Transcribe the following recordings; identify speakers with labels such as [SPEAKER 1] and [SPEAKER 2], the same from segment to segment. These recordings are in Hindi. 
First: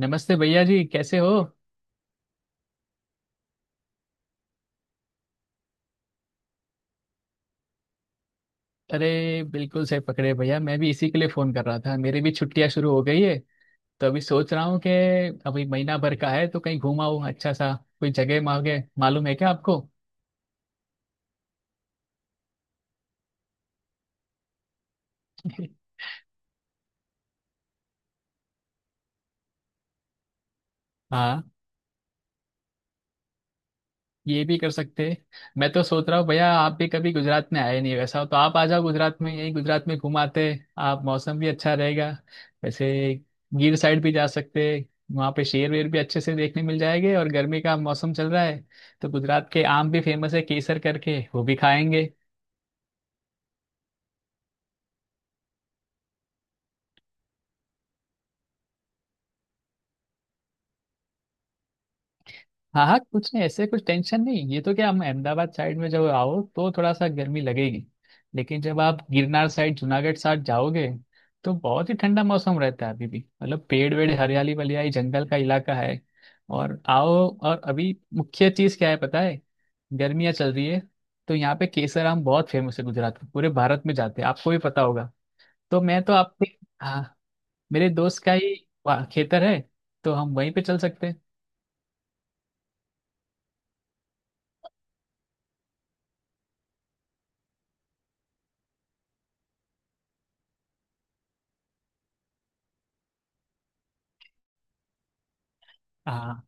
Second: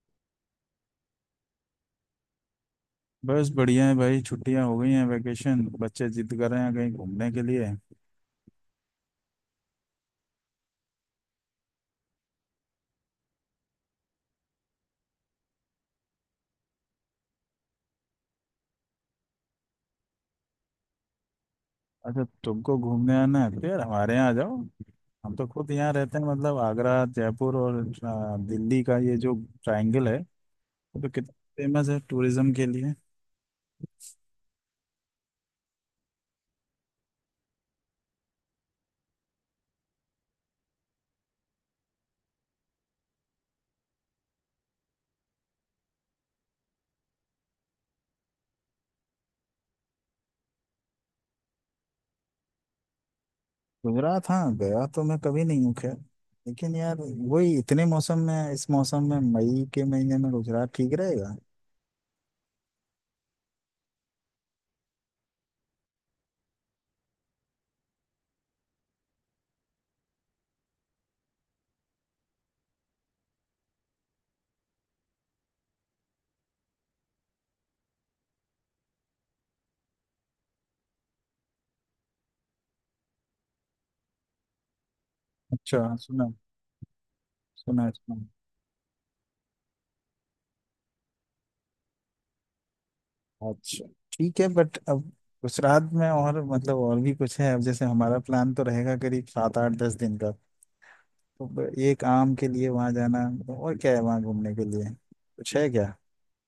[SPEAKER 1] नमस्ते भैया जी, कैसे हो?
[SPEAKER 2] बस बढ़िया है भाई। छुट्टियां हो गई हैं, वेकेशन। बच्चे जिद कर रहे हैं कहीं घूमने के लिए।
[SPEAKER 1] अरे बिल्कुल सही पकड़े भैया। मैं भी इसी के लिए फोन कर रहा था, मेरी भी छुट्टियां शुरू हो गई है। तो अभी सोच रहा हूँ कि अभी महीना भर का है तो कहीं घूम आऊँ। अच्छा सा कोई जगह मांगे मालूम है क्या आपको?
[SPEAKER 2] अच्छा, तुमको घूमने आना है तो यार हमारे यहाँ आ जाओ। हम तो खुद यहाँ रहते हैं, मतलब आगरा, जयपुर और दिल्ली का ये जो ट्रायंगल है, ये तो कितना
[SPEAKER 1] हाँ,
[SPEAKER 2] फेमस है टूरिज्म के लिए।
[SPEAKER 1] ये भी कर सकते हैं। मैं तो सोच रहा हूँ भैया, आप भी कभी गुजरात में आए नहीं। वैसा हो तो आप आ जाओ गुजरात में, यही गुजरात में घुमाते हैं। आप, मौसम भी अच्छा रहेगा। वैसे गिर साइड भी जा सकते हैं। वहाँ पे शेर वेर भी अच्छे से देखने मिल जाएंगे, और गर्मी का मौसम चल रहा है तो गुजरात के आम भी फेमस है, केसर करके, वो भी खाएंगे।
[SPEAKER 2] गुजरात हाँ, गया तो मैं कभी नहीं हूँ, खैर। लेकिन यार वही इतने मौसम में, इस मौसम में, मई के महीने में गुजरात ठीक रहेगा?
[SPEAKER 1] हाँ हाँ, कुछ नहीं, ऐसे कुछ टेंशन नहीं। ये तो क्या, हम अहमदाबाद साइड में जब आओ तो थोड़ा सा गर्मी लगेगी। लेकिन जब आप गिरनार साइड, जूनागढ़ साइड जाओगे तो बहुत ही ठंडा मौसम रहता है अभी भी, मतलब पेड़ वेड़, हरियाली वलियाली, जंगल का इलाका है। और आओ। और अभी मुख्य चीज़ क्या है पता है? गर्मियाँ चल रही है, तो यहाँ पे केसर आम बहुत फेमस है गुजरात में, पूरे भारत में जाते हैं, आपको भी पता होगा।
[SPEAKER 2] अच्छा।
[SPEAKER 1] तो मैं तो
[SPEAKER 2] सुना।
[SPEAKER 1] आप, हाँ,
[SPEAKER 2] सुना
[SPEAKER 1] मेरे
[SPEAKER 2] है, सुना।
[SPEAKER 1] दोस्त का ही वहाँ खेतर है, तो हम वहीं पे चल सकते हैं।
[SPEAKER 2] अच्छा, ठीक है बट अब उस रात में और मतलब और भी कुछ है? अब जैसे हमारा प्लान तो रहेगा करीब सात आठ दस दिन का, तो एक आम के लिए वहां जाना? और क्या है वहां घूमने के लिए, कुछ है क्या?
[SPEAKER 1] हाँ,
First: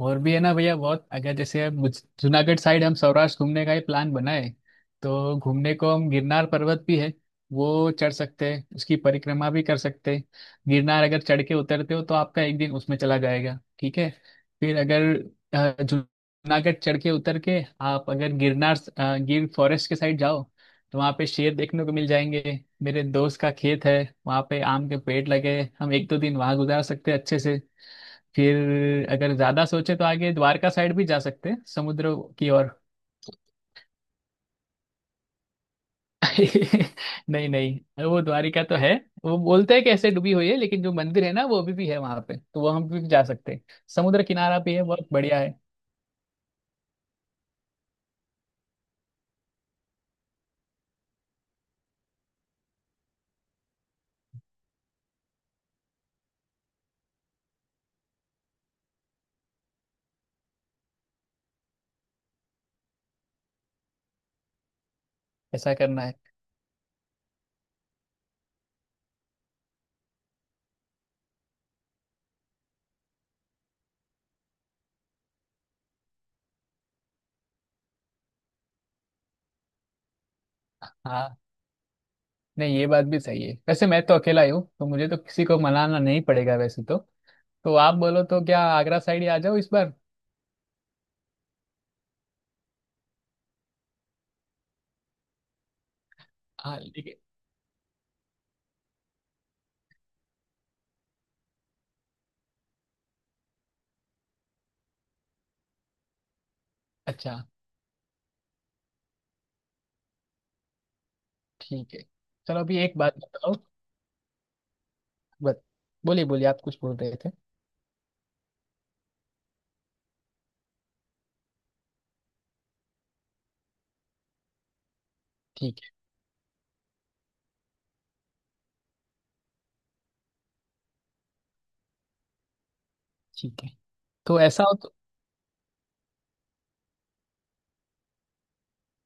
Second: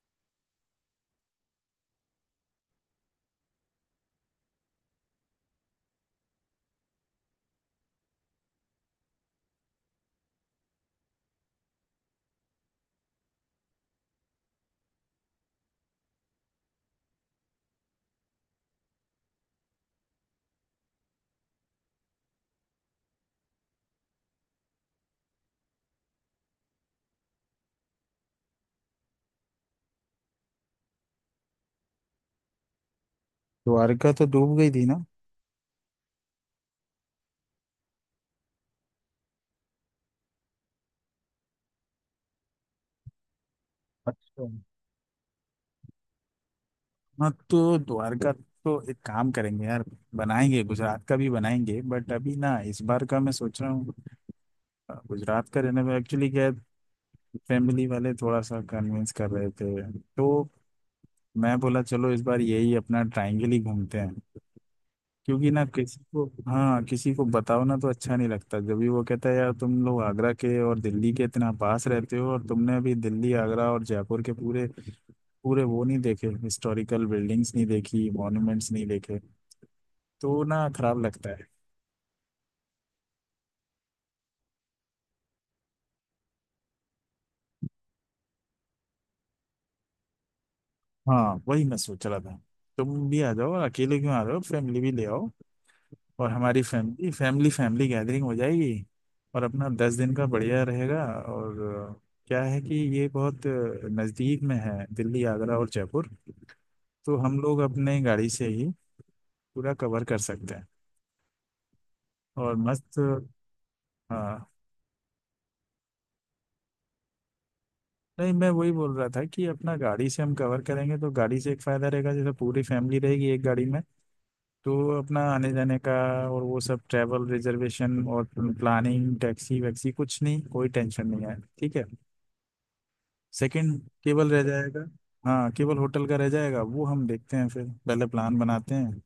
[SPEAKER 1] और भी है ना भैया बहुत। अगर जैसे अब जूनागढ़ साइड हम सौराष्ट्र घूमने का ही प्लान बनाए, तो घूमने को हम, गिरनार पर्वत भी है, वो चढ़ सकते हैं, उसकी परिक्रमा भी कर सकते हैं। गिरनार अगर चढ़ के उतरते हो तो आपका एक दिन उसमें चला जाएगा, ठीक है। फिर अगर जूनागढ़ चढ़ के उतर के, आप अगर गिरनार गिर फॉरेस्ट के साइड जाओ, तो वहाँ पे शेर देखने को मिल जाएंगे। मेरे दोस्त का खेत है, वहाँ पे आम के पेड़ लगे हैं, हम एक दो दिन वहाँ गुजार सकते हैं अच्छे से। फिर अगर ज्यादा सोचे तो आगे द्वारका साइड भी जा सकते हैं, समुद्र की ओर।
[SPEAKER 2] द्वारका तो डूब गई थी ना।
[SPEAKER 1] नहीं नहीं, वो द्वारिका तो है। वो बोलते हैं कि ऐसे डूबी हुई है लेकिन जो मंदिर है ना वो अभी भी है वहां पे, तो वो हम भी जा सकते हैं। समुद्र
[SPEAKER 2] अच्छा।
[SPEAKER 1] किनारा भी है, बहुत बढ़िया है।
[SPEAKER 2] हाँ तो द्वारका, तो एक काम करेंगे यार, बनाएंगे गुजरात का भी बनाएंगे बट अभी ना इस बार का मैं सोच रहा हूँ। गुजरात का रहने में एक्चुअली क्या है, फैमिली वाले थोड़ा सा कन्विंस कर रहे थे तो मैं बोला चलो इस बार यही अपना ट्रायंगल ही घूमते हैं। क्योंकि ना,
[SPEAKER 1] ऐसा
[SPEAKER 2] किसी
[SPEAKER 1] करना है।
[SPEAKER 2] को हाँ किसी को बताओ ना तो अच्छा नहीं लगता। जब भी वो कहता है यार तुम लोग आगरा के और दिल्ली के इतना पास रहते हो, और तुमने अभी दिल्ली आगरा और जयपुर के पूरे पूरे वो नहीं देखे, हिस्टोरिकल बिल्डिंग्स नहीं देखी, मॉन्यूमेंट्स नहीं देखे, तो ना खराब लगता
[SPEAKER 1] हाँ,
[SPEAKER 2] है।
[SPEAKER 1] नहीं ये बात भी सही है, वैसे मैं तो अकेला ही हूँ तो मुझे तो किसी को मनाना नहीं पड़ेगा वैसे तो। तो आप बोलो तो क्या आगरा साइड ही आ जाओ इस बार?
[SPEAKER 2] हाँ, वही मैं सोच रहा था। तुम भी आ जाओ, और अकेले क्यों आ रहे हो? फैमिली भी ले आओ, और हमारी
[SPEAKER 1] हाँ ठीक
[SPEAKER 2] फैमिली
[SPEAKER 1] है।
[SPEAKER 2] फैमिली फैमिली गैदरिंग हो जाएगी। और अपना 10 दिन का बढ़िया रहेगा। और अ, क्या है कि ये बहुत नज़दीक में है दिल्ली आगरा और जयपुर, तो
[SPEAKER 1] अच्छा,
[SPEAKER 2] हम लोग अपने गाड़ी से ही पूरा कवर कर सकते हैं।
[SPEAKER 1] ठीक है,
[SPEAKER 2] और
[SPEAKER 1] चलो अभी एक
[SPEAKER 2] मस्त।
[SPEAKER 1] बात बताओ।
[SPEAKER 2] हाँ।
[SPEAKER 1] बत, बोलिए बोलिए, आप कुछ बोल रहे थे।
[SPEAKER 2] नहीं, मैं वही बोल रहा था कि अपना गाड़ी से हम कवर करेंगे, तो गाड़ी से एक फ़ायदा रहेगा, जैसे पूरी फैमिली रहेगी एक गाड़ी में, तो अपना आने जाने
[SPEAKER 1] ठीक है,
[SPEAKER 2] का और वो सब ट्रैवल रिजर्वेशन और प्लानिंग, टैक्सी वैक्सी कुछ नहीं, कोई टेंशन नहीं है। ठीक है,
[SPEAKER 1] ठीक है,
[SPEAKER 2] सेकंड केवल
[SPEAKER 1] तो
[SPEAKER 2] रह
[SPEAKER 1] ऐसा हो
[SPEAKER 2] जाएगा।
[SPEAKER 1] तो
[SPEAKER 2] हाँ, केवल होटल का रह जाएगा, वो हम देखते हैं, फिर पहले प्लान बनाते हैं।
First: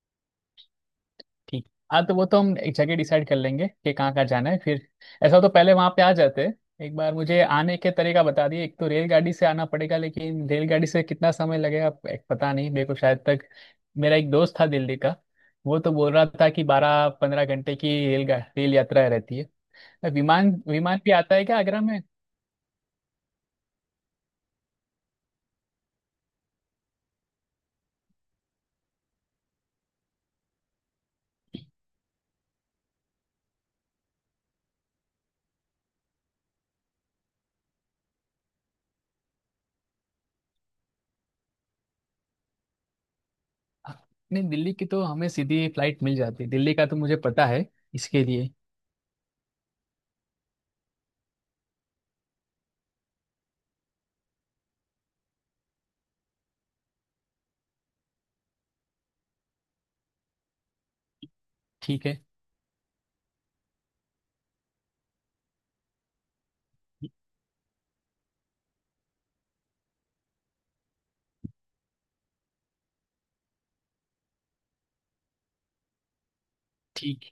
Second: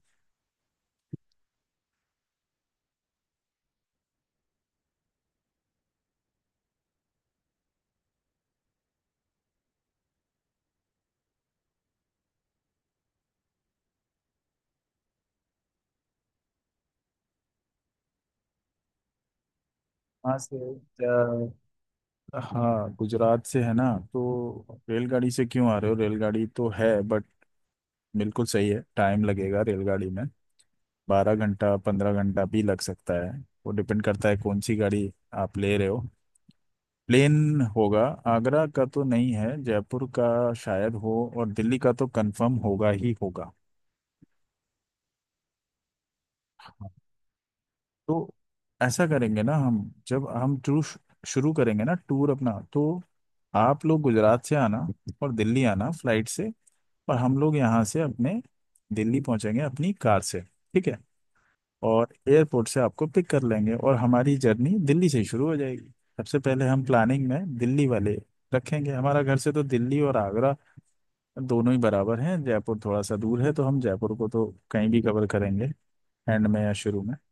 [SPEAKER 1] ठीक। हाँ, तो वो तो हम एक जगह डिसाइड कर लेंगे कि कहाँ कहाँ जाना है, फिर ऐसा हो तो पहले वहाँ पे आ जाते हैं। एक बार मुझे आने के तरीका बता दिए। एक तो रेलगाड़ी से आना पड़ेगा, लेकिन रेलगाड़ी से कितना समय लगेगा? एक पता नहीं मेरे को, शायद तक। मेरा एक दोस्त था दिल्ली का, वो तो बोल रहा था कि 12-15 घंटे की रेल रेल यात्रा रहती है।
[SPEAKER 2] वहाँ
[SPEAKER 1] विमान,
[SPEAKER 2] से
[SPEAKER 1] विमान भी आता है क्या आगरा में?
[SPEAKER 2] हाँ, गुजरात से है ना। तो रेलगाड़ी से क्यों आ रहे हो? रेलगाड़ी तो है बट बिल्कुल सही है, टाइम लगेगा रेलगाड़ी में। 12 घंटा 15 घंटा भी लग सकता है। वो डिपेंड करता है कौन सी गाड़ी आप ले रहे हो। प्लेन होगा, आगरा का तो नहीं है, जयपुर का शायद हो, और दिल्ली का तो कंफर्म होगा ही होगा।
[SPEAKER 1] नहीं, दिल्ली की तो हमें सीधी फ्लाइट मिल जाती है, दिल्ली का तो मुझे पता है इसके
[SPEAKER 2] तो
[SPEAKER 1] लिए।
[SPEAKER 2] ऐसा करेंगे ना हम, जब हम टूर शुरू करेंगे ना, टूर अपना, तो आप लोग गुजरात से आना और दिल्ली आना फ्लाइट से, और हम लोग यहाँ से अपने दिल्ली पहुंचेंगे अपनी कार से। ठीक है,
[SPEAKER 1] ठीक
[SPEAKER 2] और
[SPEAKER 1] है।
[SPEAKER 2] एयरपोर्ट से आपको पिक कर लेंगे और हमारी जर्नी दिल्ली से ही शुरू हो जाएगी। सबसे पहले हम प्लानिंग में दिल्ली वाले रखेंगे, हमारा घर से तो दिल्ली और आगरा दोनों ही बराबर हैं। जयपुर थोड़ा सा दूर है, तो हम जयपुर को तो कहीं भी कवर करेंगे, एंड में या शुरू में।
[SPEAKER 1] ठीक।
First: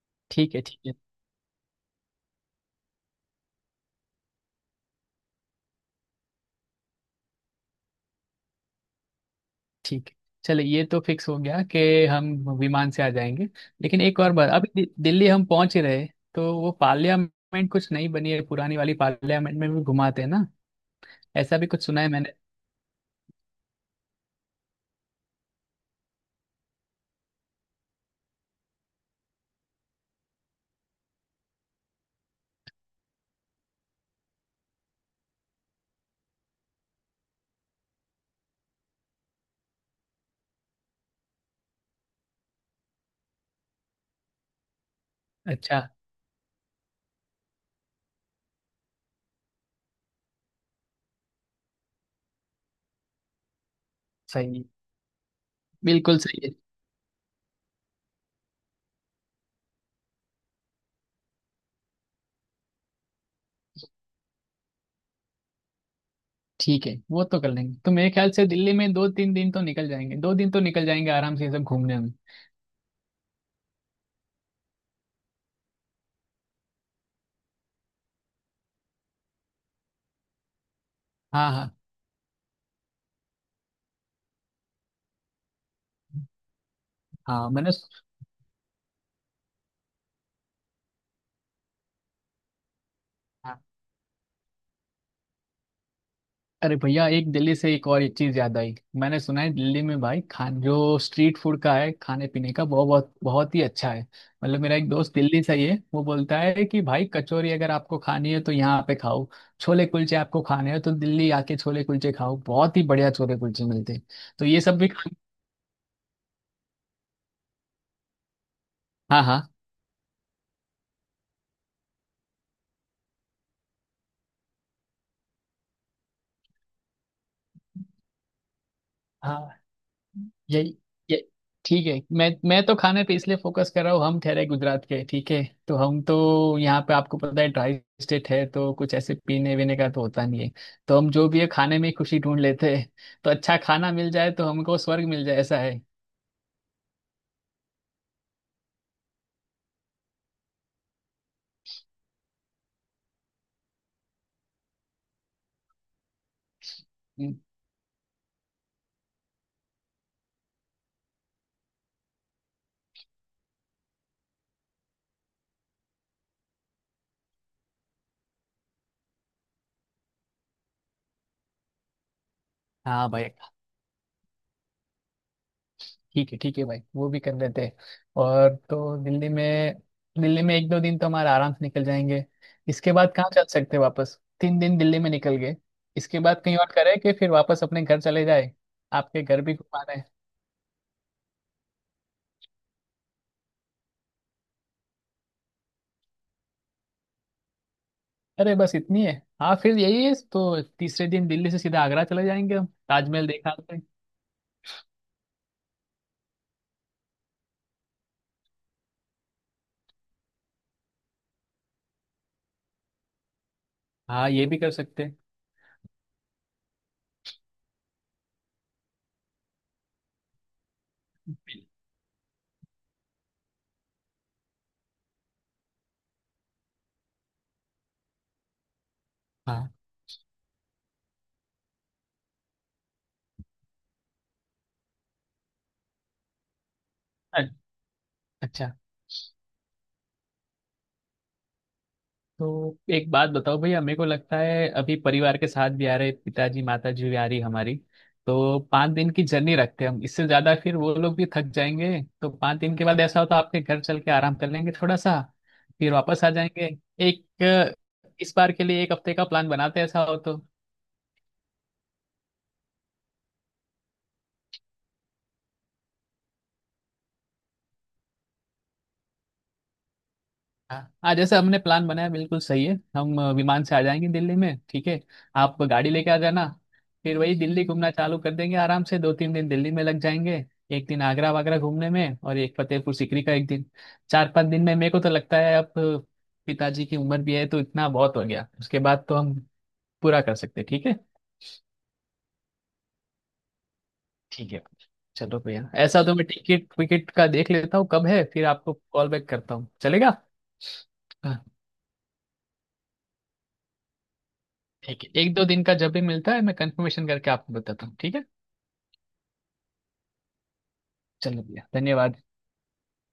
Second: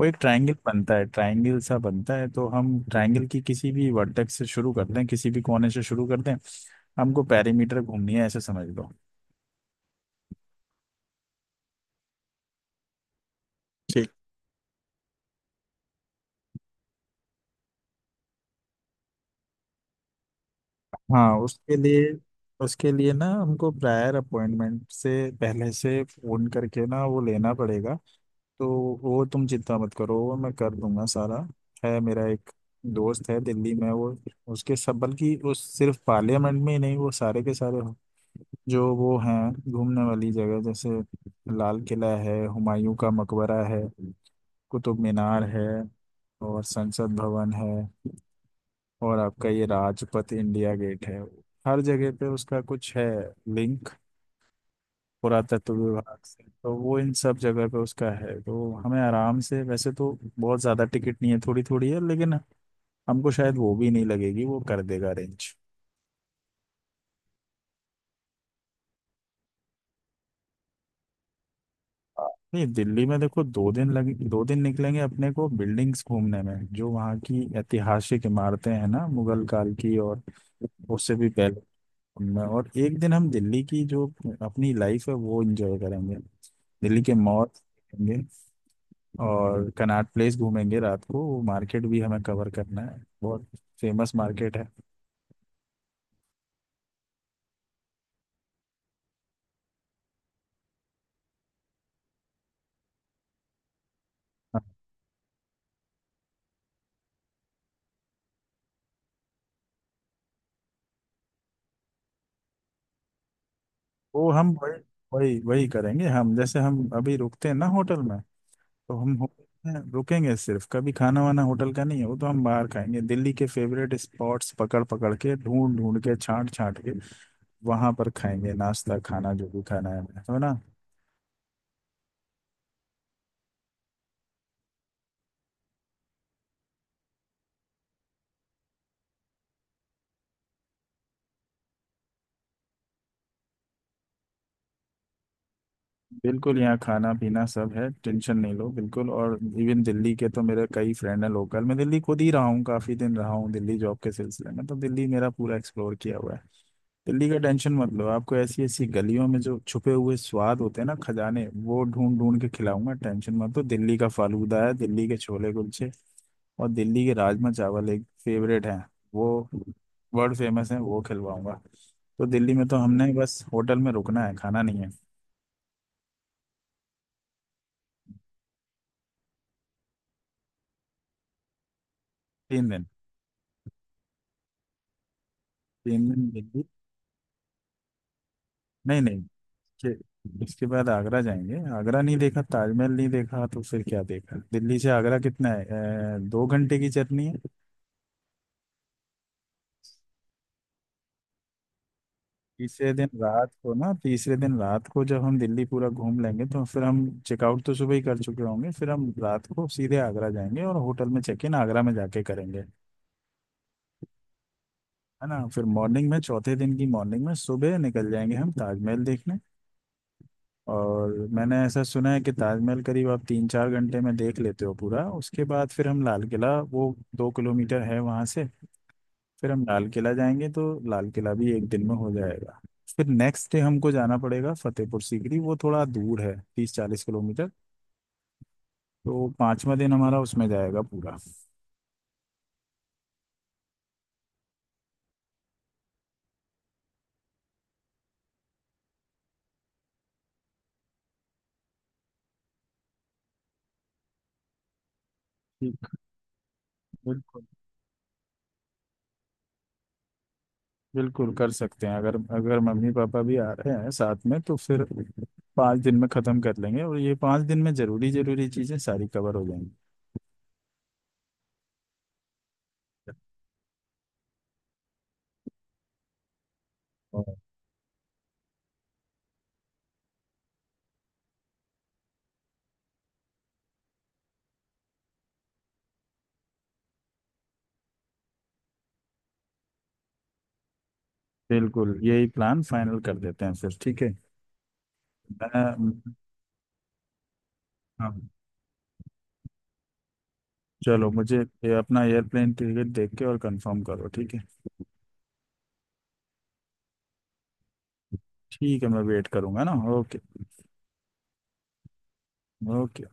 [SPEAKER 2] वो एक ट्रायंगल
[SPEAKER 1] ठीक है। ठीक है।
[SPEAKER 2] बनता है, ट्रायंगल सा बनता है, तो हम ट्रायंगल की किसी भी वर्टेक्स से शुरू करते हैं, किसी भी कोने से शुरू करते हैं। हमको पैरीमीटर घूमनी है, ऐसे समझ लो।
[SPEAKER 1] ठीक है। चलिए, ये तो फिक्स हो गया कि हम विमान से आ जाएंगे। लेकिन एक और बात, अभी दिल्ली हम पहुंच ही रहे, तो वो पार्लियामेंट कुछ नई बनी है, पुरानी वाली पार्लियामेंट में भी घुमाते हैं ना,
[SPEAKER 2] हाँ,
[SPEAKER 1] ऐसा भी
[SPEAKER 2] उसके
[SPEAKER 1] कुछ सुना
[SPEAKER 2] लिए,
[SPEAKER 1] है मैंने।
[SPEAKER 2] उसके लिए ना हमको प्रायर अपॉइंटमेंट से, पहले से फोन करके ना वो लेना पड़ेगा। तो वो तुम चिंता मत करो, वो मैं कर दूंगा सारा। है मेरा एक दोस्त है दिल्ली में, वो उसके सब, बल्कि उस सिर्फ पार्लियामेंट में ही नहीं, वो सारे के सारे जो वो हैं घूमने वाली जगह, जैसे लाल किला है, हुमायूं का मकबरा है, कुतुब मीनार है,
[SPEAKER 1] अच्छा।
[SPEAKER 2] और संसद भवन है, और आपका ये राजपथ इंडिया गेट है, हर जगह पे उसका कुछ है लिंक
[SPEAKER 1] सही है,
[SPEAKER 2] पुरातत्व विभाग
[SPEAKER 1] बिल्कुल सही
[SPEAKER 2] से
[SPEAKER 1] है।
[SPEAKER 2] तो वो इन सब जगह पे उसका है तो हमें आराम से वैसे तो बहुत ज़्यादा टिकट नहीं है, थोड़ी थोड़ी है, लेकिन हमको शायद वो भी नहीं लगेगी, वो कर देगा अरेंज।
[SPEAKER 1] ठीक है, वो तो कर लेंगे। तो मेरे ख्याल से दिल्ली में दो तीन दिन तो निकल जाएंगे, दो दिन तो निकल जाएंगे आराम से ये सब घूमने में।
[SPEAKER 2] नहीं, दिल्ली में देखो 2 दिन लगे, 2 दिन निकलेंगे अपने को बिल्डिंग्स घूमने में जो वहाँ की ऐतिहासिक इमारतें हैं ना, मुगल काल की और उससे भी
[SPEAKER 1] हाँ
[SPEAKER 2] पहले।
[SPEAKER 1] हाँ
[SPEAKER 2] उनमें और एक दिन हम दिल्ली की जो अपनी लाइफ है वो एंजॉय करेंगे। दिल्ली के मॉल
[SPEAKER 1] हाँ, मैंने...
[SPEAKER 2] घूमेंगे और कनॉट प्लेस घूमेंगे रात को। वो मार्केट भी हमें कवर करना है, बहुत फेमस मार्केट है।
[SPEAKER 1] अरे भैया, एक दिल्ली से एक और एक चीज याद आई। मैंने सुना है दिल्ली में भाई खान जो स्ट्रीट फूड का है, खाने पीने का बहुत बहुत बहुत ही अच्छा है। मतलब मेरा
[SPEAKER 2] हाँ,
[SPEAKER 1] एक दोस्त दिल्ली से ही है, वो बोलता है कि भाई कचौरी अगर आपको खानी है तो यहाँ पे खाओ। छोले कुलचे आपको खाने हैं तो दिल्ली आके छोले कुलचे खाओ, बहुत ही बढ़िया छोले कुलचे मिलते हैं।
[SPEAKER 2] वो
[SPEAKER 1] तो
[SPEAKER 2] हम
[SPEAKER 1] ये सब
[SPEAKER 2] वही
[SPEAKER 1] भी
[SPEAKER 2] वही वही करेंगे हम। जैसे हम अभी रुकते हैं ना होटल में, तो हम
[SPEAKER 1] हाँ हाँ
[SPEAKER 2] होटल में रुकेंगे सिर्फ, कभी खाना वाना होटल का नहीं है, वो तो हम बाहर खाएंगे, दिल्ली के फेवरेट स्पॉट्स पकड़ पकड़ के, ढूंढ ढूंढ के, छांट छांट के वहां पर खाएंगे, नाश्ता खाना जो
[SPEAKER 1] हाँ,
[SPEAKER 2] भी खाना है ना।
[SPEAKER 1] यही, ये ठीक है। मैं तो खाने पे इसलिए फोकस कर रहा हूँ, हम ठहरे गुजरात के, ठीक है। तो हम तो यहाँ पे, आपको पता है ड्राई स्टेट है, तो कुछ ऐसे पीने वीने का तो होता नहीं है। तो हम जो भी है खाने में ही खुशी ढूंढ लेते हैं, तो अच्छा खाना मिल जाए तो हमको स्वर्ग मिल जाए, ऐसा है।
[SPEAKER 2] बिल्कुल, यहाँ खाना पीना सब है, टेंशन नहीं लो बिल्कुल। और इवन दिल्ली के तो मेरे कई फ्रेंड हैं लोकल, मैं दिल्ली खुद ही रहा हूँ काफी दिन, रहा हूँ दिल्ली जॉब के सिलसिले में, तो दिल्ली मेरा पूरा एक्सप्लोर किया हुआ है। दिल्ली
[SPEAKER 1] हम्म,
[SPEAKER 2] का टेंशन मत लो, आपको ऐसी ऐसी गलियों में जो छुपे हुए स्वाद होते हैं ना खजाने, वो ढूंढ ढूंढ के खिलाऊंगा, टेंशन मत लो। दिल्ली का फालूदा है, दिल्ली के छोले कुलचे, और दिल्ली के राजमा चावल एक फेवरेट है, वो वर्ल्ड फेमस है, वो खिलवाऊंगा। तो दिल्ली में तो
[SPEAKER 1] हाँ
[SPEAKER 2] हमने
[SPEAKER 1] भाई,
[SPEAKER 2] बस होटल में रुकना है, खाना नहीं है।
[SPEAKER 1] ठीक है, ठीक है भाई, वो भी कर लेते हैं। और तो दिल्ली में, दिल्ली में एक दो दिन तो हमारे आराम से निकल जाएंगे।
[SPEAKER 2] 3 दिन।
[SPEAKER 1] इसके बाद कहाँ चल सकते हैं? वापस, 3 दिन दिल्ली में निकल गए,
[SPEAKER 2] तीन
[SPEAKER 1] इसके
[SPEAKER 2] दिन
[SPEAKER 1] बाद कहीं
[SPEAKER 2] दिल्ली।
[SPEAKER 1] और करें कि फिर वापस अपने घर चले जाए?
[SPEAKER 2] नहीं नहीं,
[SPEAKER 1] आपके घर भी घुमाना है।
[SPEAKER 2] कि- इसके बाद आगरा जाएंगे। आगरा नहीं देखा, ताजमहल नहीं देखा, तो फिर क्या देखा? दिल्ली से आगरा कितना है? 2 घंटे की जर्नी है।
[SPEAKER 1] अरे बस इतनी है? हाँ फिर यही है, तो तीसरे दिन दिल्ली से सीधा आगरा चले जाएंगे हम।
[SPEAKER 2] तीसरे दिन
[SPEAKER 1] ताजमहल
[SPEAKER 2] रात
[SPEAKER 1] देखा
[SPEAKER 2] को
[SPEAKER 1] आपने?
[SPEAKER 2] ना, तीसरे दिन रात को जब हम दिल्ली पूरा घूम लेंगे तो फिर हम चेकआउट तो सुबह ही कर चुके होंगे, फिर हम रात को सीधे आगरा जाएंगे और होटल में चेक इन आगरा में जाके करेंगे,
[SPEAKER 1] हाँ, ये भी कर सकते हैं।
[SPEAKER 2] है ना। फिर मॉर्निंग में, चौथे दिन की मॉर्निंग में सुबह निकल जाएंगे हम ताजमहल देखने। और मैंने ऐसा सुना है कि ताजमहल करीब आप 3-4 घंटे में देख लेते हो पूरा, उसके बाद फिर हम लाल किला, वो 2 किलोमीटर है वहाँ से, फिर हम
[SPEAKER 1] हाँ
[SPEAKER 2] लाल किला जाएंगे। तो लाल किला भी एक दिन में हो जाएगा। फिर नेक्स्ट डे हमको जाना पड़ेगा फतेहपुर सीकरी, वो थोड़ा दूर है, तीस चालीस
[SPEAKER 1] अ-
[SPEAKER 2] किलोमीटर
[SPEAKER 1] अच्छा,
[SPEAKER 2] तो पांचवा दिन हमारा उसमें जाएगा पूरा।
[SPEAKER 1] तो एक बात बताओ भैया, मेरे को लगता है अभी परिवार के साथ भी आ रहे, पिताजी माताजी भी आ रही हमारी। तो 5 दिन की जर्नी रखते हैं हम, इससे ज्यादा फिर वो लोग भी थक जाएंगे, तो पाँच दिन के बाद ऐसा हो तो आपके घर चल के आराम कर लेंगे थोड़ा सा। फिर
[SPEAKER 2] ठीक।
[SPEAKER 1] वापस आ जाएंगे। एक
[SPEAKER 2] बिल्कुल।
[SPEAKER 1] इस बार के लिए एक हफ्ते का प्लान बनाते हैं, ऐसा हो तो।
[SPEAKER 2] बिल्कुल कर सकते हैं, अगर अगर मम्मी पापा भी आ रहे हैं साथ में, तो फिर 5 दिन में ख़त्म कर लेंगे, और ये 5 दिन में ज़रूरी ज़रूरी चीज़ें सारी कवर हो
[SPEAKER 1] हाँ हाँ, जैसे हमने प्लान बनाया बिल्कुल सही है। हम
[SPEAKER 2] जाएंगी।
[SPEAKER 1] विमान से आ जाएंगे दिल्ली में, ठीक है। आप गाड़ी लेके आ जाना, फिर वही दिल्ली घूमना चालू कर देंगे, आराम से दो तीन दिन दिल्ली में लग जाएंगे। एक दिन आगरा वागरा घूमने में, और एक फतेहपुर सीकरी का एक दिन। चार पांच दिन में मेरे को तो लगता है, अब पिताजी की उम्र भी है तो इतना बहुत हो गया, उसके बाद तो हम पूरा कर सकते हैं, ठीक है।
[SPEAKER 2] बिल्कुल, यही प्लान फाइनल कर देते हैं फिर। ठीक है
[SPEAKER 1] ठीक है, चलो भैया ऐसा
[SPEAKER 2] मैं।
[SPEAKER 1] तो, मैं टिकट विकेट का देख लेता हूँ कब है,
[SPEAKER 2] हाँ,
[SPEAKER 1] फिर आपको कॉल बैक करता हूँ, चलेगा?
[SPEAKER 2] चलो, मुझे ये अपना एयरप्लेन टिकट देख के और कंफर्म करो। ठीक है।
[SPEAKER 1] ठीक है, एक दो दिन का जब भी मिलता है, मैं कंफर्मेशन करके आपको बताता हूँ, ठीक है।
[SPEAKER 2] ठीक है, मैं वेट करूँगा ना। ओके।
[SPEAKER 1] चलो भैया, धन्यवाद।
[SPEAKER 2] ओके।